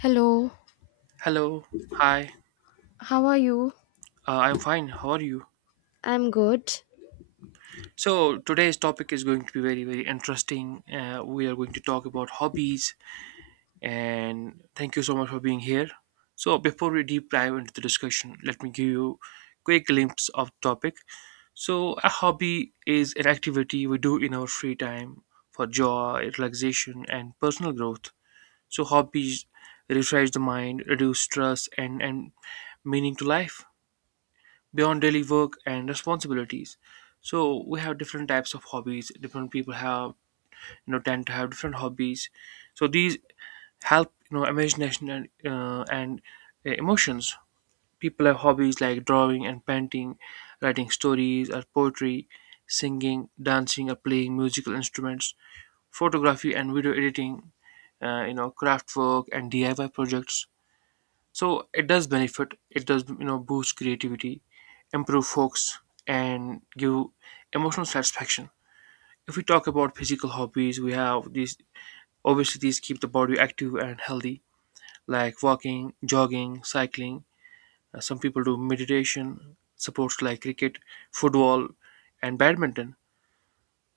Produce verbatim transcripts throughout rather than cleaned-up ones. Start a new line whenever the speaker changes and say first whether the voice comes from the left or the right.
left: Hello,
right: Hello, hi.
left: how are you?
right: Uh, I'm fine. How are you?
left: I'm good.
right: So today's topic is going to be very, very interesting. Uh, we are going to talk about hobbies, and thank you so much for being here. So before we deep dive into the discussion, let me give you quick glimpse of the topic. So a hobby is an activity we do in our free time for joy, relaxation, and personal growth. So hobbies refresh the mind, reduce stress, and and meaning to life. Beyond daily work and responsibilities, so we have different types of hobbies. Different people have, you know, tend to have different hobbies. So these help, you know, imagination and uh, and uh, emotions. People have hobbies like drawing and painting, writing stories or poetry, singing, dancing, or playing musical instruments, photography and video editing, uh, you know craft work and diy projects. So it does benefit, it does, you know boost creativity, improve focus, and give emotional satisfaction. If we talk about physical hobbies, we have these. Obviously these keep the body active and healthy, like walking, jogging, cycling. Uh, some people do meditation, sports like cricket, football, and badminton.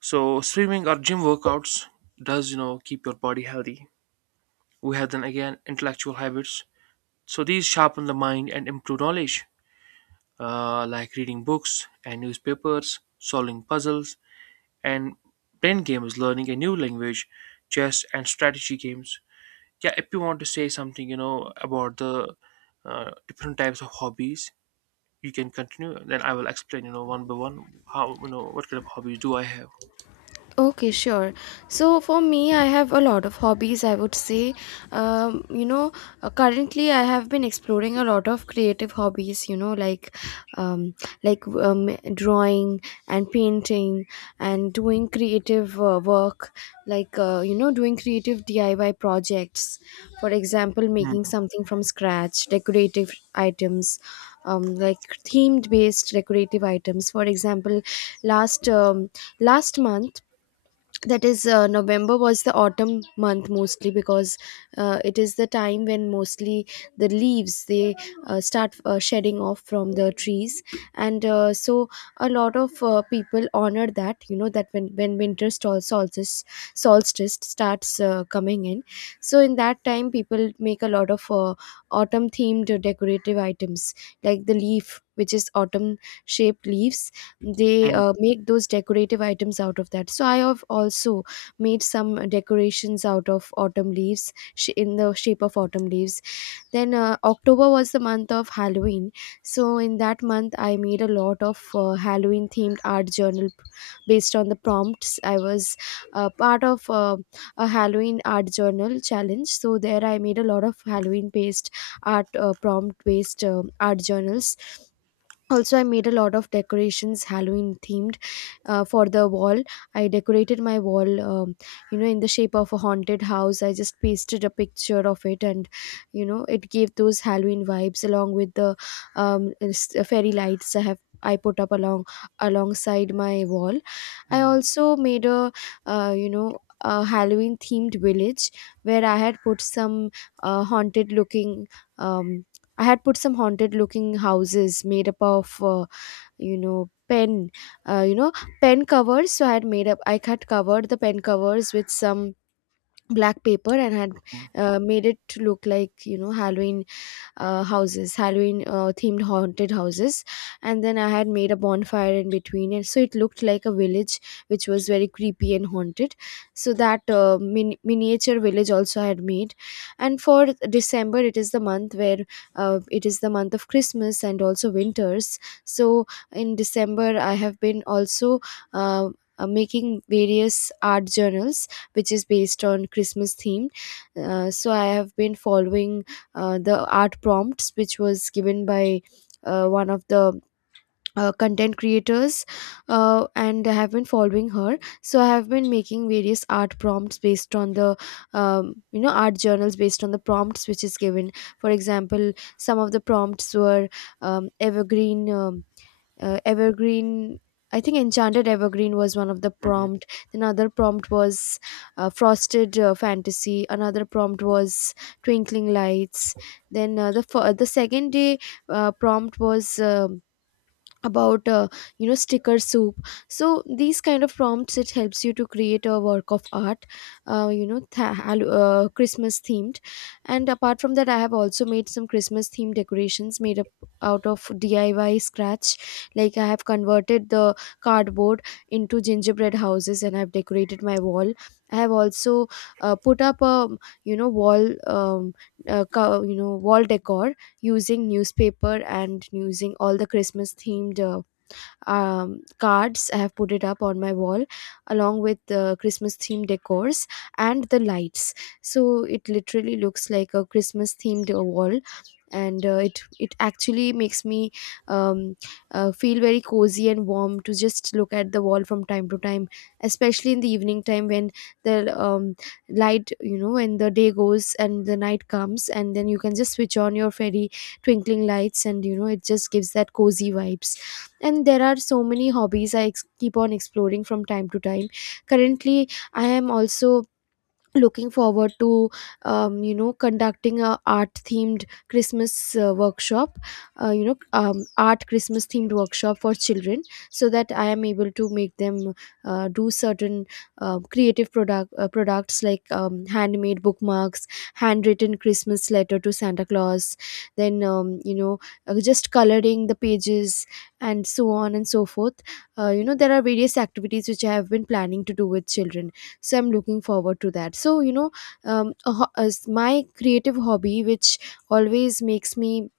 right: So swimming or gym workouts does, you know keep your body healthy. We have then again intellectual habits, so these sharpen the mind and improve knowledge, uh, like reading books and newspapers, solving puzzles, and brain games, learning a new language, chess and strategy games. Yeah, if you want to say something, you know, about the uh, different types of hobbies, you can continue. Then I will explain, you know, one by one, how you know what kind of hobbies do I have.
left: Okay, sure. So for me, I have a lot of hobbies, I would say. Um, you know, uh, currently I have been exploring a lot of creative hobbies, you know, like um, like um, drawing and painting and doing creative uh, work, like uh, you know, doing creative D I Y projects. For example,
right: Mm,
left: making something from scratch, decorative items. Um, like themed based decorative items, for example, last um, last month, that is uh, November, was the autumn month, mostly because uh, it is the time when mostly the leaves, they uh, start uh, shedding off from the trees, and uh, so a lot of uh, people honor that, you know, that when when winter sol- solstice solstice starts uh, coming in. So in that time people make a lot of uh, autumn themed decorative items, like the leaf, which is autumn shaped leaves, they
right: mm,
left: uh, make those decorative items out of that. So I have also made some decorations out of autumn leaves sh- in the shape of autumn leaves. Then uh, October was the month of Halloween, so in that month I made a lot of uh, Halloween themed art journal p- based on the prompts. I was uh, part of uh, a Halloween art journal challenge, so there I made a lot of Halloween based art uh, prompt based um art journals. Also I made a lot of decorations, Halloween themed, uh, for the wall. I decorated my wall, um, you know, in the shape of a haunted house. I just pasted a picture of it, and you know, it gave those Halloween vibes, along with the um, s- uh, fairy lights I have, I put up along alongside my wall. I
right: mm,
left: also made a uh, you know a Halloween themed village, where I had put some uh, haunted looking um, I had put some haunted looking houses made up of, uh, you know, pen, uh, you know, pen covers. So I had made up, I had covered the pen covers with some black paper, and had
right: mm,
left: uh, made it look like, you know, Halloween uh, houses, Halloween uh, themed haunted houses. And then I had made a bonfire in between, and so it looked like a village, which was very creepy and haunted. So that uh, min- miniature village also I had made. And for December, it is the month where uh, it is the month of Christmas and also winters. So in December, I have been also. Uh, uh, Making various art journals which is based on Christmas theme. Uh, so I have been following uh, the art prompts which was given by uh, one of the uh, content creators, uh, and I have been following her. So I have been making various art prompts based on the, um, you know art journals based on the prompts which is given. For example, some of the prompts were um, evergreen um, uh, evergreen. I think enchanted evergreen was one of the
right: mm.
left: prompt. Another prompt was uh, frosted uh, fantasy. Another prompt was twinkling lights. Then uh, the fir- the second day uh, prompt was um about uh, you know, sticker soup. So these kind of prompts, it helps you to create a work of art, uh, you know th- hal- uh, Christmas themed. And apart from that, I have also made some Christmas themed decorations made up out of DIY scratch. Like I have converted the cardboard into gingerbread houses, and I've decorated my wall. I have also uh, put up a you know wall um, uh, co- you know, wall decor using newspaper and using all the Christmas themed uh, um, cards. I have put it up on my wall along with the Christmas themed decors and the lights. So it literally looks like a Christmas themed wall, and uh, it it actually makes me um, uh, feel very cozy and warm to just look at the wall from time to time, especially in the evening time when the um, light, you know, when the day goes and the night comes, and then you can just switch on your fairy twinkling lights, and you know, it just gives that cozy vibes. And there are so many hobbies I ex- keep on exploring from time to time. Currently I am also looking forward to um, you know, conducting a art themed Christmas uh, workshop, uh, you know um, art Christmas themed workshop for children, so that I am able to make them uh, do certain uh, creative product uh, products like um, handmade bookmarks, handwritten Christmas letter to Santa Claus, then um, you know uh, just coloring the pages, and so on and so forth. Uh, you know, there are various activities which I have been planning to do with children, so I'm looking forward to that. So you know, um, a ho- as my creative hobby which always makes me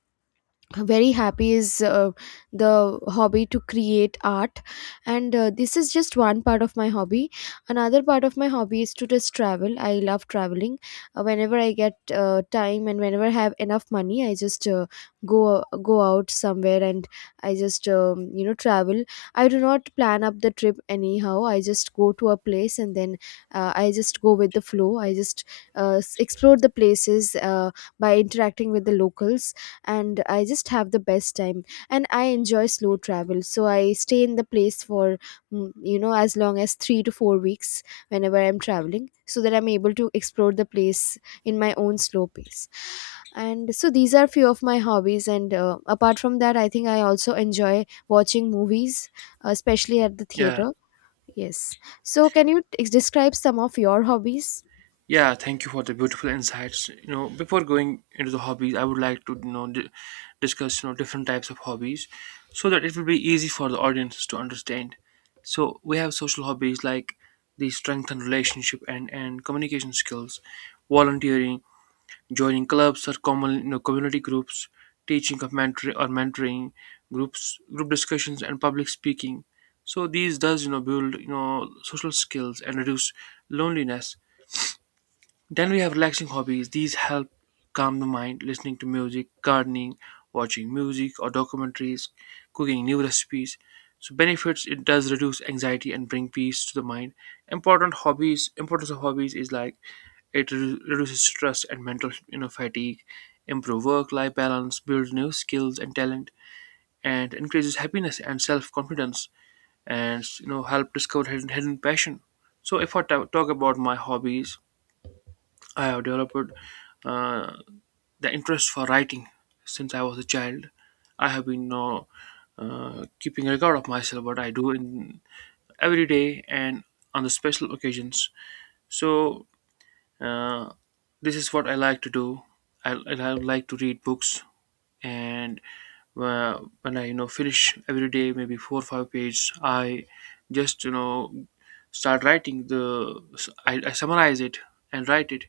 left: very happy is uh, the hobby to create art. And uh, this is just one part of my hobby. Another part of my hobby is to just travel. I love traveling. Uh, whenever I get uh, time, and whenever I have enough money, I just uh, go go out somewhere and I just um, you know travel. I do not plan up the trip anyhow. I just go to a place, and then uh, I just go with the flow. I just uh, s- explore the places uh, by interacting with the locals, and I just have the best time. And I enjoy slow travel, so I stay in the place for mm, you know, as long as three to four weeks whenever I'm traveling, so that I'm able to explore the place in my own slow pace. And so these are few of my hobbies. And uh, apart from that, I think I also enjoy watching movies, especially at the
right: Yeah.
left: theater. Yes. So can you t- describe some of your hobbies?
right: Yeah, thank you for the beautiful insights. You know, before going into the hobbies, I would like to you know di- discuss you know different types of hobbies, so that it will be easy for the audiences to understand. So we have social hobbies like the strengthen relationship and and communication skills, volunteering, joining clubs or common, you know community groups, teaching of mentor or mentoring groups, group discussions and public speaking. So these does, you know build, you know social skills and reduce loneliness. Then we have relaxing hobbies. These help calm the mind, listening to music, gardening, watching music or documentaries, cooking new recipes. So benefits, it does reduce anxiety and bring peace to the mind. Important hobbies, importance of hobbies is like it redu- reduces stress and mental, you know fatigue, improve work life balance, builds new skills and talent, and increases happiness and self confidence, and you know help discover hidden, hidden passion. So if I ta- talk about my hobbies, I have developed uh, the interest for writing since I was a child. I have been uh, uh, keeping record of myself what I do in every day and on the special occasions. So, uh, this is what I like to do. I, I like to read books, and uh, when I you know finish every day maybe four or five pages, I just, you know start writing the, I, I summarize it and write it.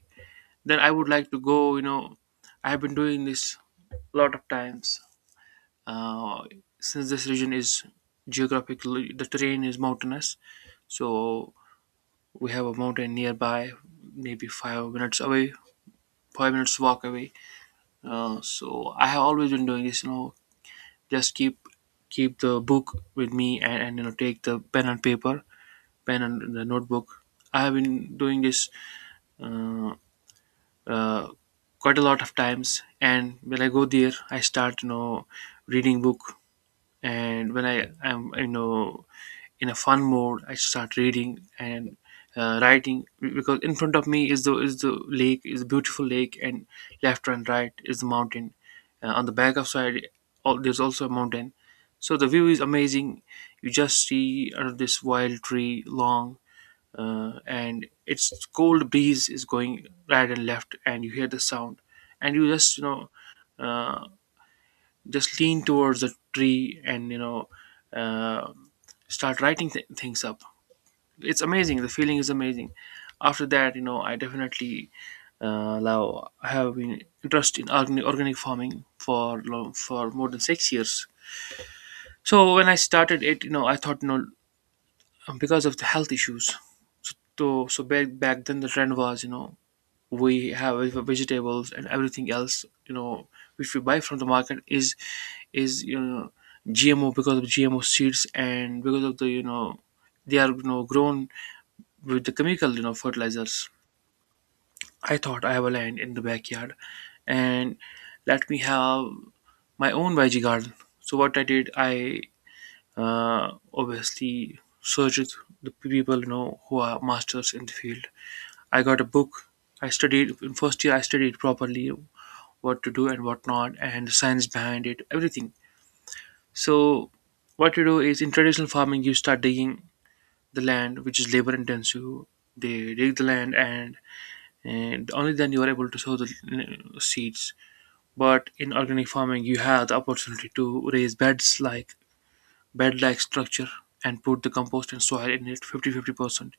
right: Then I would like to go, you know I have been doing this a lot of times. uh, since this region is geographically, the terrain is mountainous, so we have a mountain nearby, maybe five minutes away, five minutes walk away. Uh, so I have always been doing this, you know just keep keep the book with me, and, and you know take the pen and paper, pen and the notebook. I have been doing this uh, uh, quite a lot of times, and when I go there I start, you know reading book. And when I am, you know in a fun mode, I start reading and uh, writing, because in front of me is the is the lake, is a beautiful lake, and left and right is the mountain. Uh, on the back of side all, there's also a mountain. So the view is amazing. You just see out of this wild tree long, uh, and its cold breeze is going right and left, and you hear the sound, and you just, you know uh, just lean towards the tree and, you know uh, start writing th- things up. It's amazing, the feeling is amazing. After that, you know I definitely, uh, now have been interested in organic, organic farming for long, for more than six years. So when I started it, you know I thought, you know because of the health issues, so so back, back then the trend was, you know we have vegetables and everything else, you know which we buy from the market is is you know GMO, because of GMO seeds and because of the, you know they are, you know grown with the chemical, you know fertilizers. I thought I have a land in the backyard, and let me have my own veggie garden. So what I did, I uh, obviously searched the people, you know who are masters in the field. I got a book. I studied in first year. I studied properly what to do and what not, and the science behind it, everything. So, what you do is, in traditional farming, you start digging the land, which is labor intensive. They dig the land, and, and only then you are able to sow the uh, seeds. But in organic farming, you have the opportunity to raise beds, like bed like structure, and put the compost and soil in it fifty-fifty percent.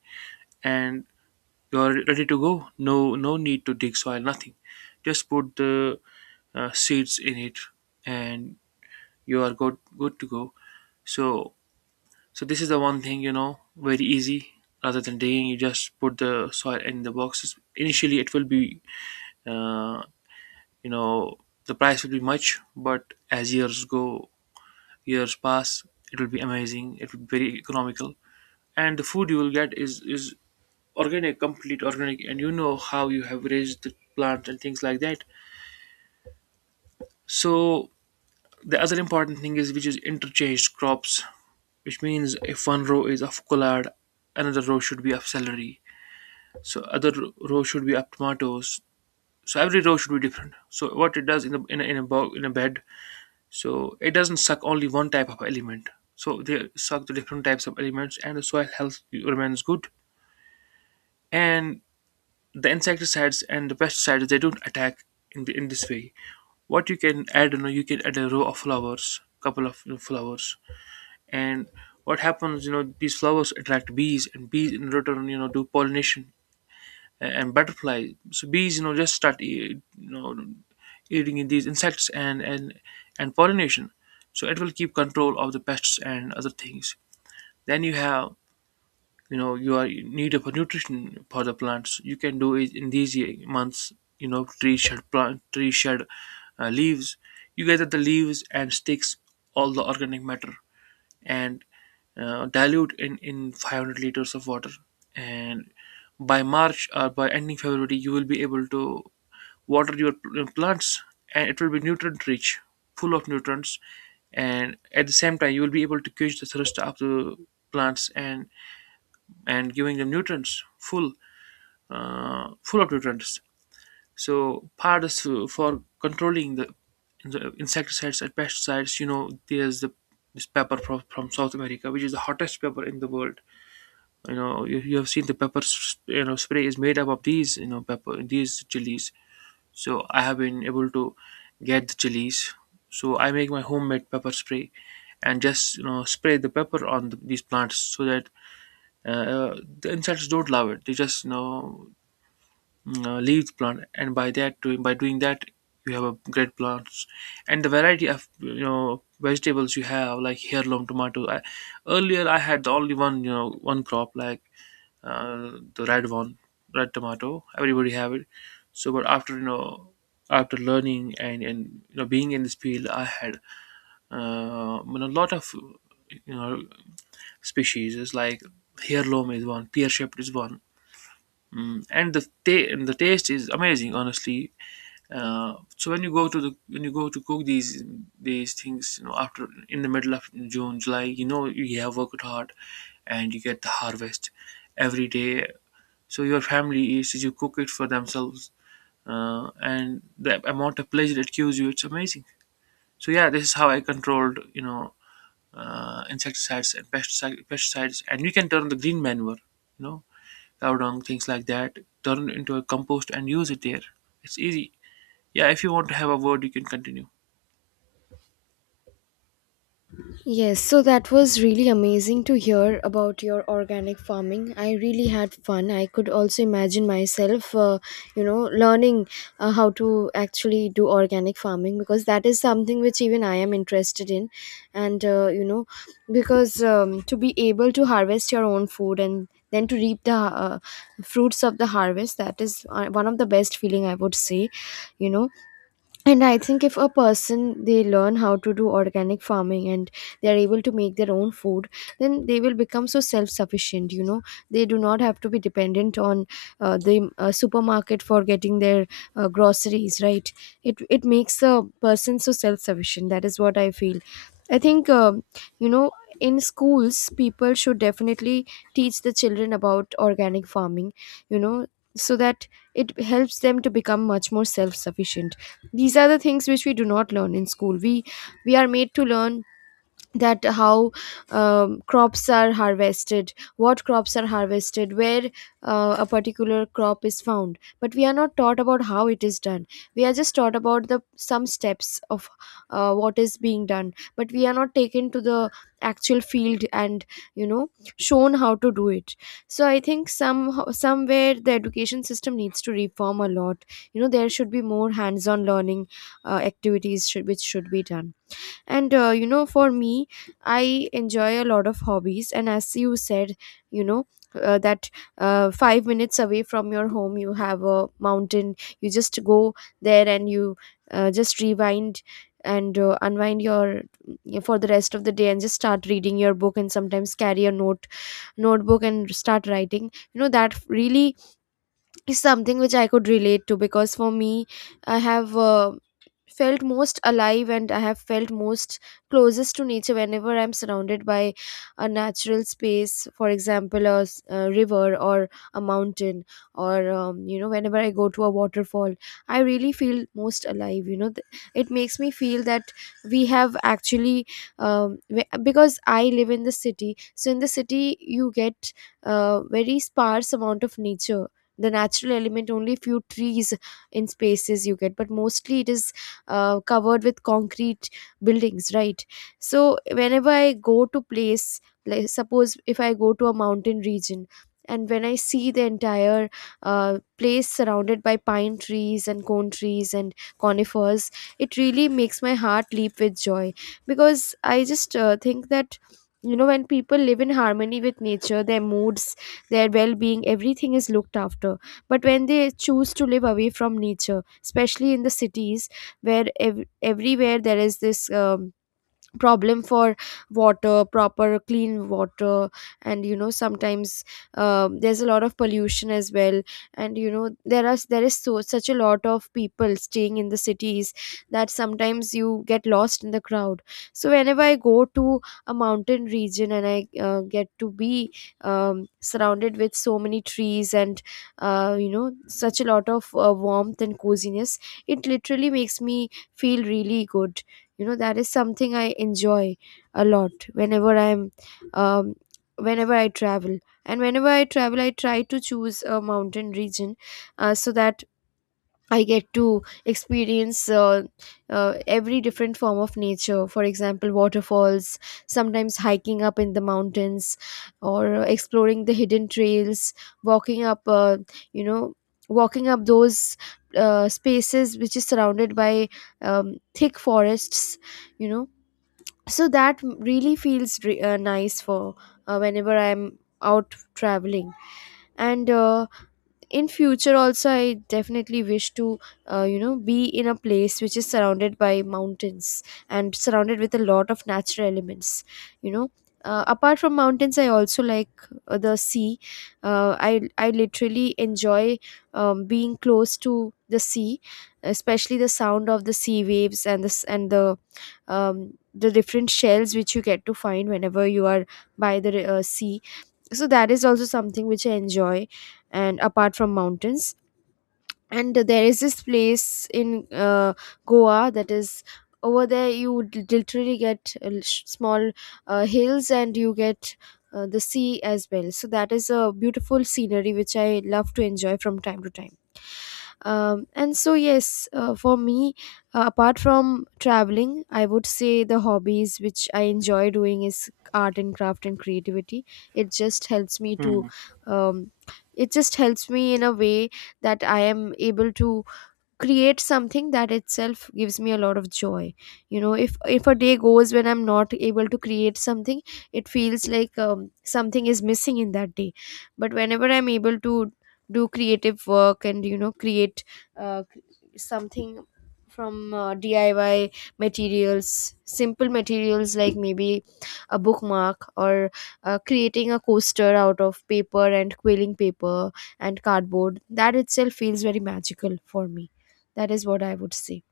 right: And you're ready to go. No, no need to dig soil, nothing. Just put the uh, seeds in it, and you are good good to go. So so this is the one thing, you know very easy. Rather than digging, you just put the soil in the boxes. Initially it will be, uh, you know the price will be much, but as years go years pass it will be amazing, it will be very economical. And the food you will get is is organic, complete organic, and you know how you have raised the plant and things like that. So the other important thing is, which is interchanged crops, which means if one row is of collard, another row should be of celery. So other row should be of tomatoes. So every row should be different. So what it does, in a in a in a, bo- in a bed, so it doesn't suck only one type of element. So they suck the different types of elements, and the soil health remains good. And the insecticides and the pesticides, they don't attack in the in this way. What you can add, you know you can add a row of flowers, couple of, you know, flowers. And what happens, you know these flowers attract bees, and bees in return, you know do pollination a- and butterflies. So bees, you know just start e- you know eating in these insects, and and and pollination. So it will keep control of the pests and other things. Then you have, you know you are in need of a nutrition for the plants. You can do it in these ye- months. You know, trees shed, plant trees shed uh, leaves. You gather the leaves and sticks, all the organic matter, and uh, dilute in in five hundred liters of water, and by March or by ending February you will be able to water your pl- plants, and it will be nutrient rich, full of nutrients. And at the same time you will be able to quench the thirst of the plants, and and giving them nutrients full uh, full of nutrients. So part is for controlling the, the insecticides and pesticides. You know, there's the this pepper from, from South America, which is the hottest pepper in the world. You know, you, you have seen the pepper, s- you know, spray is made up of these, you know, pepper, these chilies. So I have been able to get the chilies. So I make my homemade pepper spray, and just, you know spray the pepper on the, these plants, so that uh, the insects don't love it. They just, you know uh, leaves plant, and by that doing by doing that you have a great plants, and the variety of, you know vegetables you have, like heirloom tomato. I, earlier I had only one you know one crop, like uh, the red one, red tomato, everybody have it. So but after, you know after learning and and you know being in this field, I had, uh, you know, a lot of, you know species is like heirloom is one, pear shaped is one. Mm, and the ta- and the taste is amazing, honestly. Uh, so when you go to the when you go to cook these these things, you know, after in the middle of June, July, you know, you have worked hard, and you get the harvest every day. So your family eats, you cook it for themselves, uh, and the amount of pleasure it gives you, it's amazing. So yeah, this is how I controlled, you know, uh, insecticides and pesticide, pesticides, and you can turn the green manure, you know, cow dung, things like that, turn into a compost and use it there. It's easy. Yeah, if you want to have a word, you can continue.
left: Yes, so that was really amazing to hear about your organic farming. I really had fun. I could also imagine myself, uh, you know, learning uh, how to actually do organic farming, because that is something which even I am interested in. And, uh, you know, because um, to be able to harvest your own food, and then to reap the uh, fruits of the harvest, that is uh, one of the best feeling, I would say, you know. And I think if a person, they learn how to do organic farming, and they are able to make their own food, then they will become so self sufficient. You know, they do not have to be dependent on uh, the uh, supermarket for getting their uh, groceries, right? It it makes a person so self sufficient. That is what I feel. I think um, you know in schools, people should definitely teach the children about organic farming. You know, so that it helps them to become much more self sufficient. These are the things which we do not learn in school. We we are made to learn that how um, crops are harvested, what crops are harvested, where uh, a particular crop is found, but we are not taught about how it is done. We are just taught about the some steps of uh, what is being done, but we are not taken to the actual field and, you know, shown how to do it. So I think some somewhere the education system needs to reform a lot. You know, there should be more hands on learning uh, activities should, which should be done. And uh, you know, for me, I enjoy a lot of hobbies. And as you said, you know, uh, that uh, five minutes away from your home, you have a mountain. You just go there and you uh, just rewind and uh, unwind your for the rest of the day, and just start reading your book, and sometimes carry a note notebook and start writing. You know, that really is something which I could relate to, because for me, I have uh, felt most alive, and I have felt most closest to nature whenever I'm surrounded by a natural space, for example, a, s- a river or a mountain, or um, you know, whenever I go to a waterfall, I really feel most alive. You know, Th- it makes me feel that we have actually um, we- because I live in the city, so in the city you get uh, very sparse amount of nature. The natural element only few trees in spaces you get, but mostly it is uh, covered with concrete buildings, right? So whenever I go to place, like suppose if I go to a mountain region and when I see the entire uh, place surrounded by pine trees and cone trees and conifers, it really makes my heart leap with joy, because I just uh, think that, you know, when people live in harmony with nature, their moods, their well-being, everything is looked after. But when they choose to live away from nature, especially in the cities, where ev- everywhere there is this um, problem for water, proper clean water. And you know sometimes um, there's a lot of pollution as well. And you know, there are there is so such a lot of people staying in the cities that sometimes you get lost in the crowd. So whenever I go to a mountain region and I uh, get to be um, surrounded with so many trees and, uh, you know, such a lot of uh, warmth and coziness, it literally makes me feel really good. You know, that is something I enjoy a lot whenever I'm um, whenever I travel. And whenever I travel, I try to choose a mountain region, uh, so that I get to experience uh, uh, every different form of nature. For example, waterfalls, sometimes hiking up in the mountains, or exploring the hidden trails, walking up, uh, you know, walking up those uh, spaces which is surrounded by um, thick forests, you know. So that really feels re- uh, nice for, uh, whenever I'm out traveling. And uh, in future also, I definitely wish to, uh, you know be in a place which is surrounded by mountains and surrounded with a lot of natural elements, you know. Uh, apart from mountains, I also like uh, the sea. Uh, i i literally enjoy um, being close to the sea, especially the sound of the sea waves and this, and the um, the different shells which you get to find whenever you are by the uh, sea. So that is also something which I enjoy. And apart from mountains, and there is this place in uh, Goa, that is, over there you would literally get uh, sh- small uh, hills, and you get uh, the sea as well. So that is a beautiful scenery which I love to enjoy from time to time. Um, and so, yes, uh, for me, uh, apart from traveling, I would say the hobbies which I enjoy doing is art and craft and creativity. It just helps me to
right: Hmm.
left: um, it just helps me in a way that I am able to create something. That itself gives me a lot of joy. You know, if if a day goes when I'm not able to create something, it feels like um, something is missing in that day. But whenever I'm able to do creative work and, you know, create uh, something from, uh, D I Y materials, simple materials like maybe a bookmark or uh, creating a coaster out of paper and quilling paper and cardboard. That itself feels very magical for me. That is what I would say.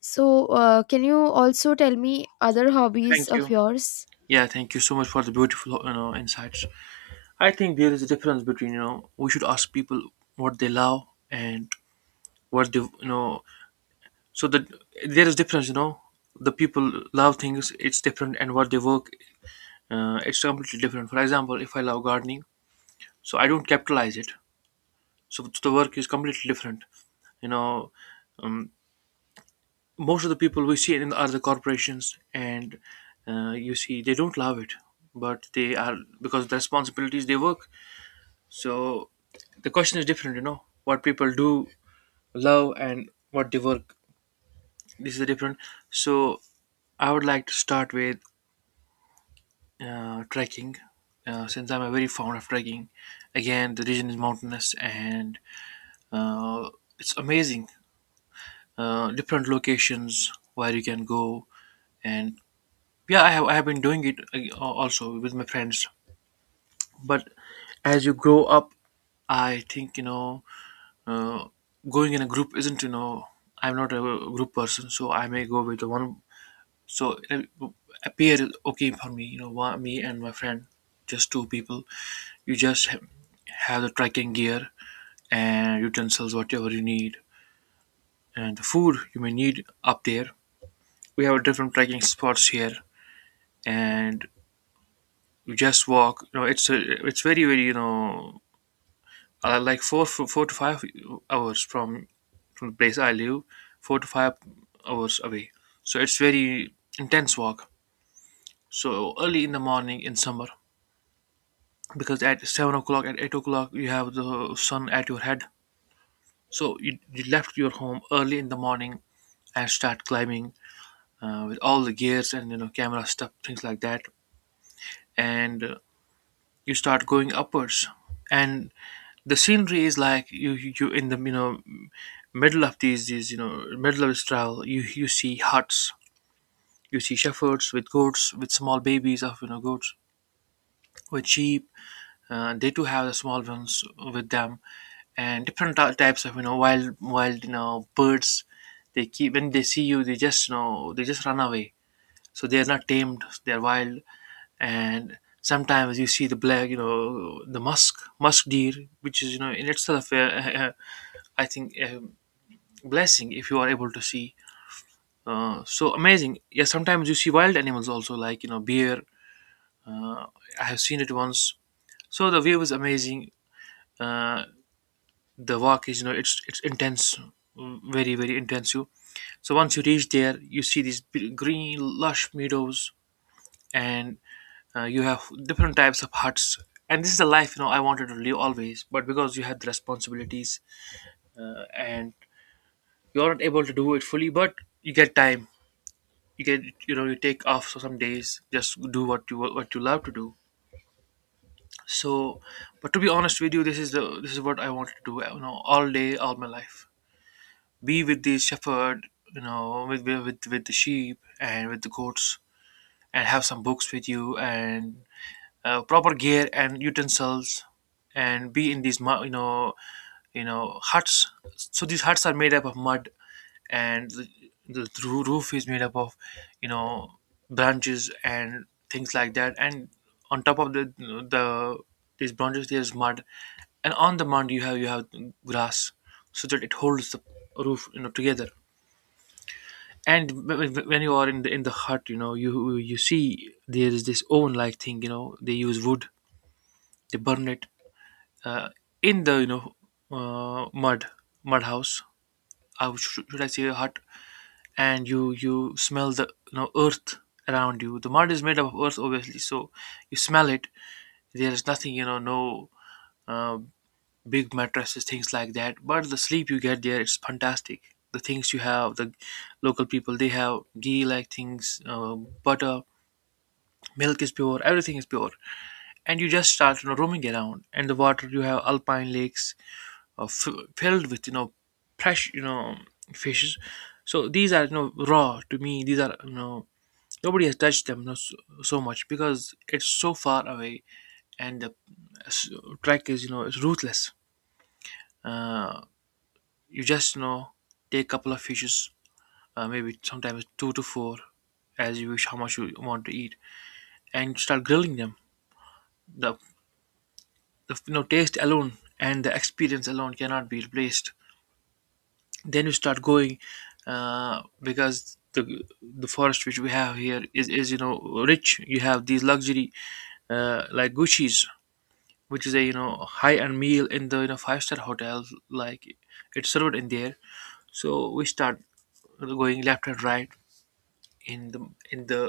left: So, uh, can you also tell me other hobbies
right: Thank
left: of
right: you.
left: yours?
right: Yeah, thank you so much for the beautiful, you know, insights. I think there is a difference between, you know, we should ask people what they love and what they, you know, so that there is difference, you know. The people love things, it's different, and what they work, uh, it's completely different. For example, if I love gardening, so I don't capitalize it, so the work is completely different. You know, um, most of the people we see in are the corporations, and uh, you see they don't love it, but they are, because of the responsibilities they work. So the question is different, you know. What people do love and what they work, this is different. So I would like to start with uh, trekking. Uh, since I'm a very fond of trekking, again the region is mountainous, and uh, it's amazing. Uh, different locations where you can go. And yeah, I have I have been doing it, uh, also with my friends. But as you grow up, I think, you know, uh, going in a group isn't, you know, I'm not a group person, so I may go with the one. So it appear okay for me, you know, one, me and my friend, just two people. You just ha- have the trekking gear and utensils, whatever you need, and the food you may need up there. We have different trekking spots here, and you just walk, you know, it's a, it's very very, you know, uh, like four, four four to five hours from from the place I live, four to five hours away. So it's very intense walk. So early in the morning in summer, because at seven o'clock, at eight o'clock you have the sun at your head. So you, you left your home early in the morning and start climbing, uh, with all the gears and, you know, camera stuff, things like that. And uh, you start going upwards. And the scenery is like, you you you in the, you know, middle of these these, you know, middle of this travel, you you see huts, you see shepherds with goats, with small babies of, you know, goats, with sheep. Uh, they too have the small ones with them. And different ty- types of, you know, wild wild, you know, birds, they keep. When they see you they just, you know, they just run away, so they are not tamed, they are wild. And sometimes you see the black, you know, the musk musk deer, which is, you know, in itself, uh, uh, uh, I think, uh, blessing if you are able to see. Uh, so amazing. Yeah, sometimes you see wild animals also, like, you know, bear. Uh, I have seen it once. So the view is amazing. Uh, the walk is, you know, it's it's intense, mm, very very intensive. So once you reach there, you see these b- green lush meadows, and uh, you have different types of huts. And this is the life, you know, I wanted to live always, but because you had the responsibilities, uh, and you're not able to do it fully, but you get time, you can, you know, you take off for some days, just do what you what you love to do. So but to be honest with you, this is the this is what I want to do, you know, all day, all my life. Be with the shepherd, you know, with with with the sheep and with the goats, and have some books with you, and uh, proper gear and utensils, and be in these mu- you know, you know, huts. So these huts are made up of mud, and the, the roo- roof is made up of, you know, branches and things like that. And on top of the the these branches there's mud, and on the mud you have you have grass, so that it holds the roof, you know, together. And wh- wh- when you are in the in the hut, you know, you you see there is this oven like thing, you know, they use wood, they burn it, uh, in the, you know, uh, mud mud house, uh, should, should I say, a hut. And you you smell the, you know, earth around you. The mud is made up of earth obviously, so you smell it. There is nothing, you know, no uh, big mattresses, things like that, but the sleep you get there is fantastic. The things you have, the local people, they have ghee like things, uh, butter. Milk is pure, everything is pure. And you just start, you know, roaming around. And the water, you have alpine lakes, uh, f- filled with, you know, fresh, you know, fishes. So these are, you know, raw to me, these are, you know, nobody has touched them, no, so, so much because it's so far away. And the s- track is, you know, it's ruthless. Uh, you just, you know, take a couple of fishes, uh, maybe sometimes two to four, as you wish how much you want to eat, and start grilling them. The, the, you know, taste alone and the experience alone cannot be replaced. Then you start going, uh, because the the forest which we have here is, is you know, rich. You have these luxury, uh, like Gucci's, which is a, you know, high end meal in the, you know, five star hotel, like, it's served in there. So we start going left and right, in the in the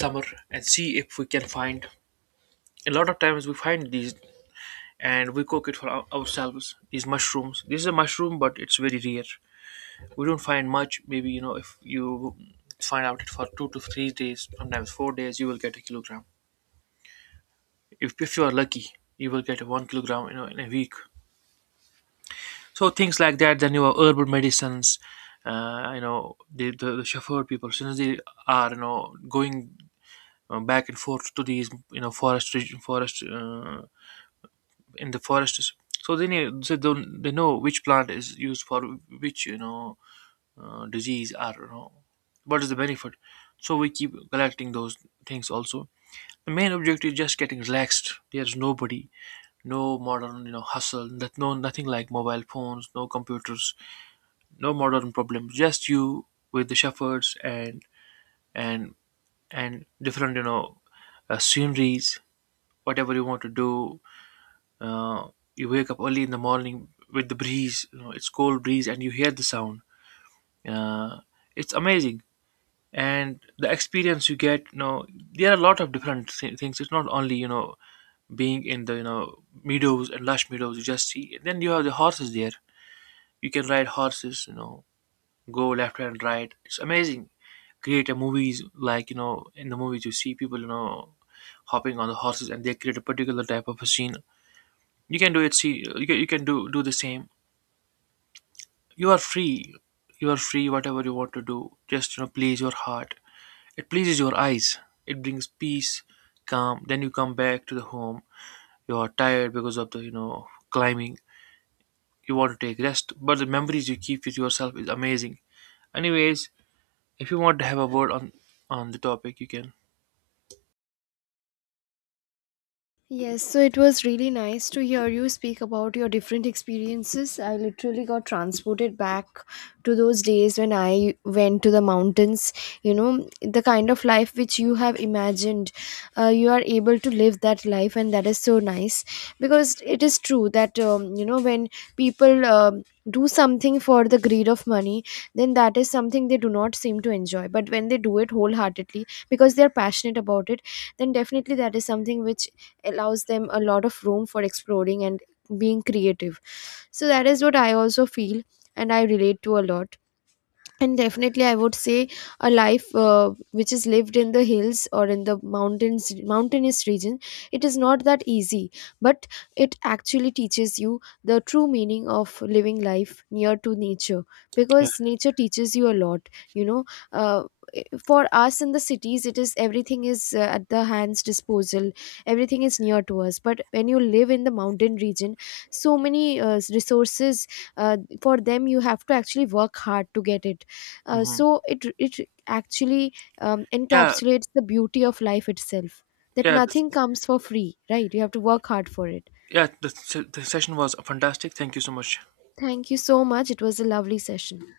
right: summer, and see if we can find. A lot of times we find these, and we cook it for our, ourselves. These mushrooms, this is a mushroom, but it's very rare. We don't find much. Maybe, you know, if you find out it for two to three days, sometimes four days, you will get a kilogram. If, if you are lucky, you will get one kilogram, you know, in a week. So things like that. Then you have herbal medicines, uh, you know, the, the the shepherd people, since they are, you know, going uh, back and forth to these, you know, forest reg- forest, uh, in the forests. So they know, so they they know which plant is used for which, you know, uh, disease, or, you know, what is the benefit. So we keep collecting those things also. The main objective is just getting relaxed. There's nobody, no modern, you know, hustle, that no nothing, like mobile phones, no computers, no modern problems, just you with the shepherds, and and and different, you know, uh, sceneries, whatever you want to do. uh, you wake up early in the morning with the breeze, you know, it's cold breeze, and you hear the sound. uh, it's amazing. And the experience you get, you know, there are a lot of different thi- things. It's not only, you know, being in the, you know, meadows and lush meadows, you just see. Then you have the horses there, you can ride horses, you know, go left and right. It's amazing. Create a movies, like, you know, in the movies you see people, you know, hopping on the horses and they create a particular type of a scene. You can do it. See, you can, you can do do the same. You are free. You are free. Whatever you want to do, just, you know, please your heart. It pleases your eyes. It brings peace, calm. Then you come back to the home. You are tired because of the, you know, climbing. You want to take rest, but the memories you keep with yourself is amazing anyways. If you want to have a word on on the topic, you can.
left: Yes, so it was really nice to hear you speak about your different experiences. I literally got transported back to those days when I went to the mountains. You know, the kind of life which you have imagined, uh, you are able to live that life, and that is so nice, because it is true that, um, you know, when people um do something for the greed of money, then that is something they do not seem to enjoy. But when they do it wholeheartedly because they are passionate about it, then definitely that is something which allows them a lot of room for exploring and being creative. So that is what I also feel, and I relate to a lot. And definitely I would say a life uh, which is lived in the hills or in the mountains, mountainous region, it is not that easy, but it actually teaches you the true meaning of living life near to nature,
right: Yeah.
left: because nature teaches you a lot, you know. uh, i- for us in the cities, it is, everything is uh, at the hand's disposal, everything is near to us. But when you live in the mountain region, so many uh, resources, uh, for them you have to actually work hard to get it. uh,
right: Hmm.
left: so it it actually um,
right: Yeah.
left: encapsulates the beauty of life itself. That
right: Yeah. This,
left: nothing comes for free, right? You have to work hard for it.
right: yeah. The, se- the session was fantastic. Thank you so much.
left: Thank you so much. It was a lovely session.